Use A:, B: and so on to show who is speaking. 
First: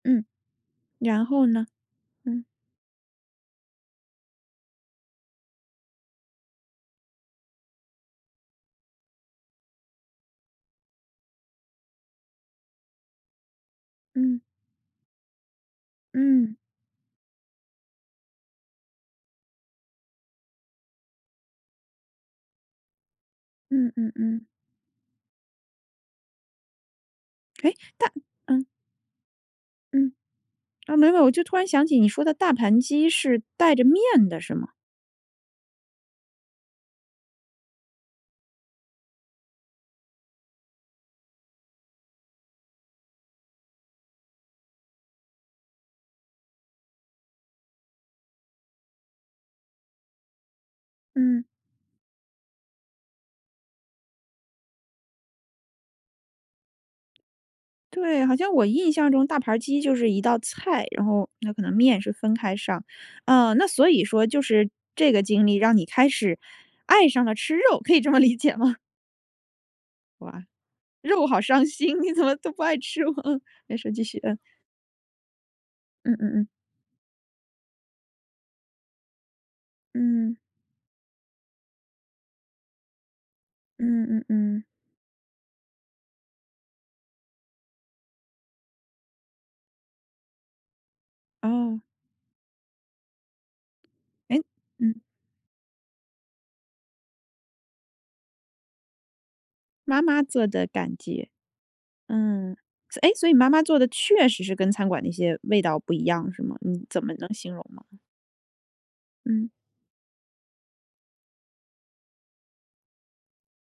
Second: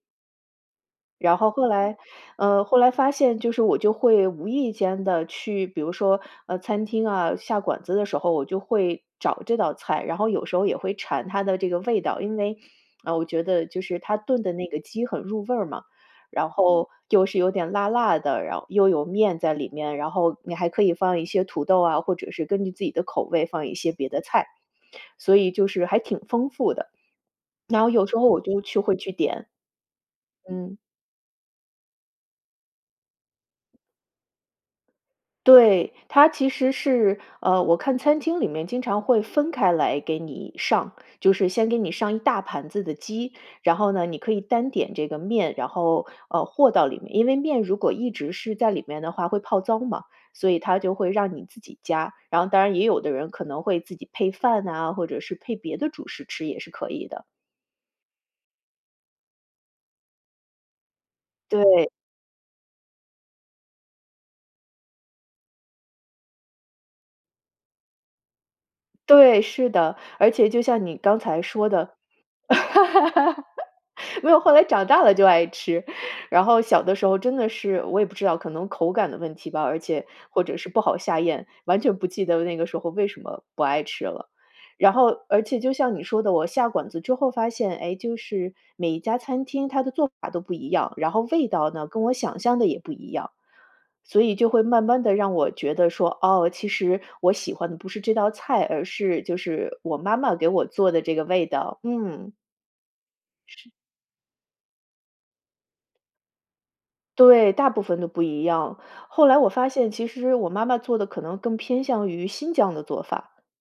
A: 嗯。然
B: 然
A: 后
B: 后
A: 呢？
B: 后来
A: 嗯。
B: 呃，后来发现就是我就会无意间地去比如说，呃，餐厅啊，下馆子的时候我就会找这道菜，然后有时候也会馋它的这个味道。因为，呃，我觉得就是他
A: 嗯。
B: 炖的那个鸡很入味儿嘛，然
A: 嗯。
B: 后又是有点辣辣的，然后又有面在里面，然后你还可以放一些土豆啊，或者是根据自己的口味放一
A: 嗯
B: 些别
A: 嗯
B: 的
A: 嗯。
B: 菜。所以就是还挺丰富的。
A: 哎，
B: 那有
A: 但
B: 时候我就
A: 嗯。
B: 去会去点。
A: 嗯。
B: 嗯。
A: 哦，没有，我就突然想起你说的大盘鸡是带着面的，是吗？
B: 对，它其实是，呃，我看餐厅里面经常会分开来给你上。就是先给你上一大盘子的鸡，然后呢你可以单点这个面，然后，呃，和到里面。因为面如果一直是在里面的话会泡糟嘛，所以他就会让
A: 嗯。
B: 你自己加。然后当然也有的人可能会自己配饭啊，或者是配别的主食吃也是可以的。
A: 对，好像我印象中大盘儿鸡就是一道菜，然后那可能
B: 对。
A: 面是分开上。哦，那所以说就是这个经历让你开始爱上了吃肉，可以这么理解吗？
B: 对，是的。而
A: 哇，
B: 且就像你刚
A: 肉好
B: 才
A: 伤
B: 说的
A: 心，你怎么都不爱吃哇，没事 继续，
B: 没
A: 嗯。
B: 有，后来长大了就爱吃。
A: 嗯嗯
B: 然
A: 嗯。
B: 后小的时候真的是我也不知道可能口感的问题吧而且
A: 嗯。
B: 或者是不好下咽，完全不记得那个时候为什么不爱
A: 嗯
B: 吃
A: 嗯
B: 了。
A: 嗯。
B: 然后而且就像你说的，我下馆子之后发现，哎，就是每一家餐厅它的做法都不一样，然后味道
A: 啊。
B: 呢，跟我想象的也不一样。所以
A: 哎
B: 就会慢
A: 嗯。
B: 慢地让我觉得说，哦，其实我喜欢的不是这道菜，而是就是我
A: 妈
B: 妈
A: 妈
B: 妈
A: 做
B: 给我
A: 的
B: 做
A: 感
B: 的这个
A: 觉。
B: 味道。嗯。
A: 嗯，哎，所以你妈妈
B: 是。
A: 做的确实是跟餐馆那些味道不一样是吗？你怎么能
B: 对，
A: 形容
B: 大部
A: 呢？
B: 分都不一样。后来我
A: 嗯。
B: 发现其实我妈妈做的可能更偏向于新疆的做法。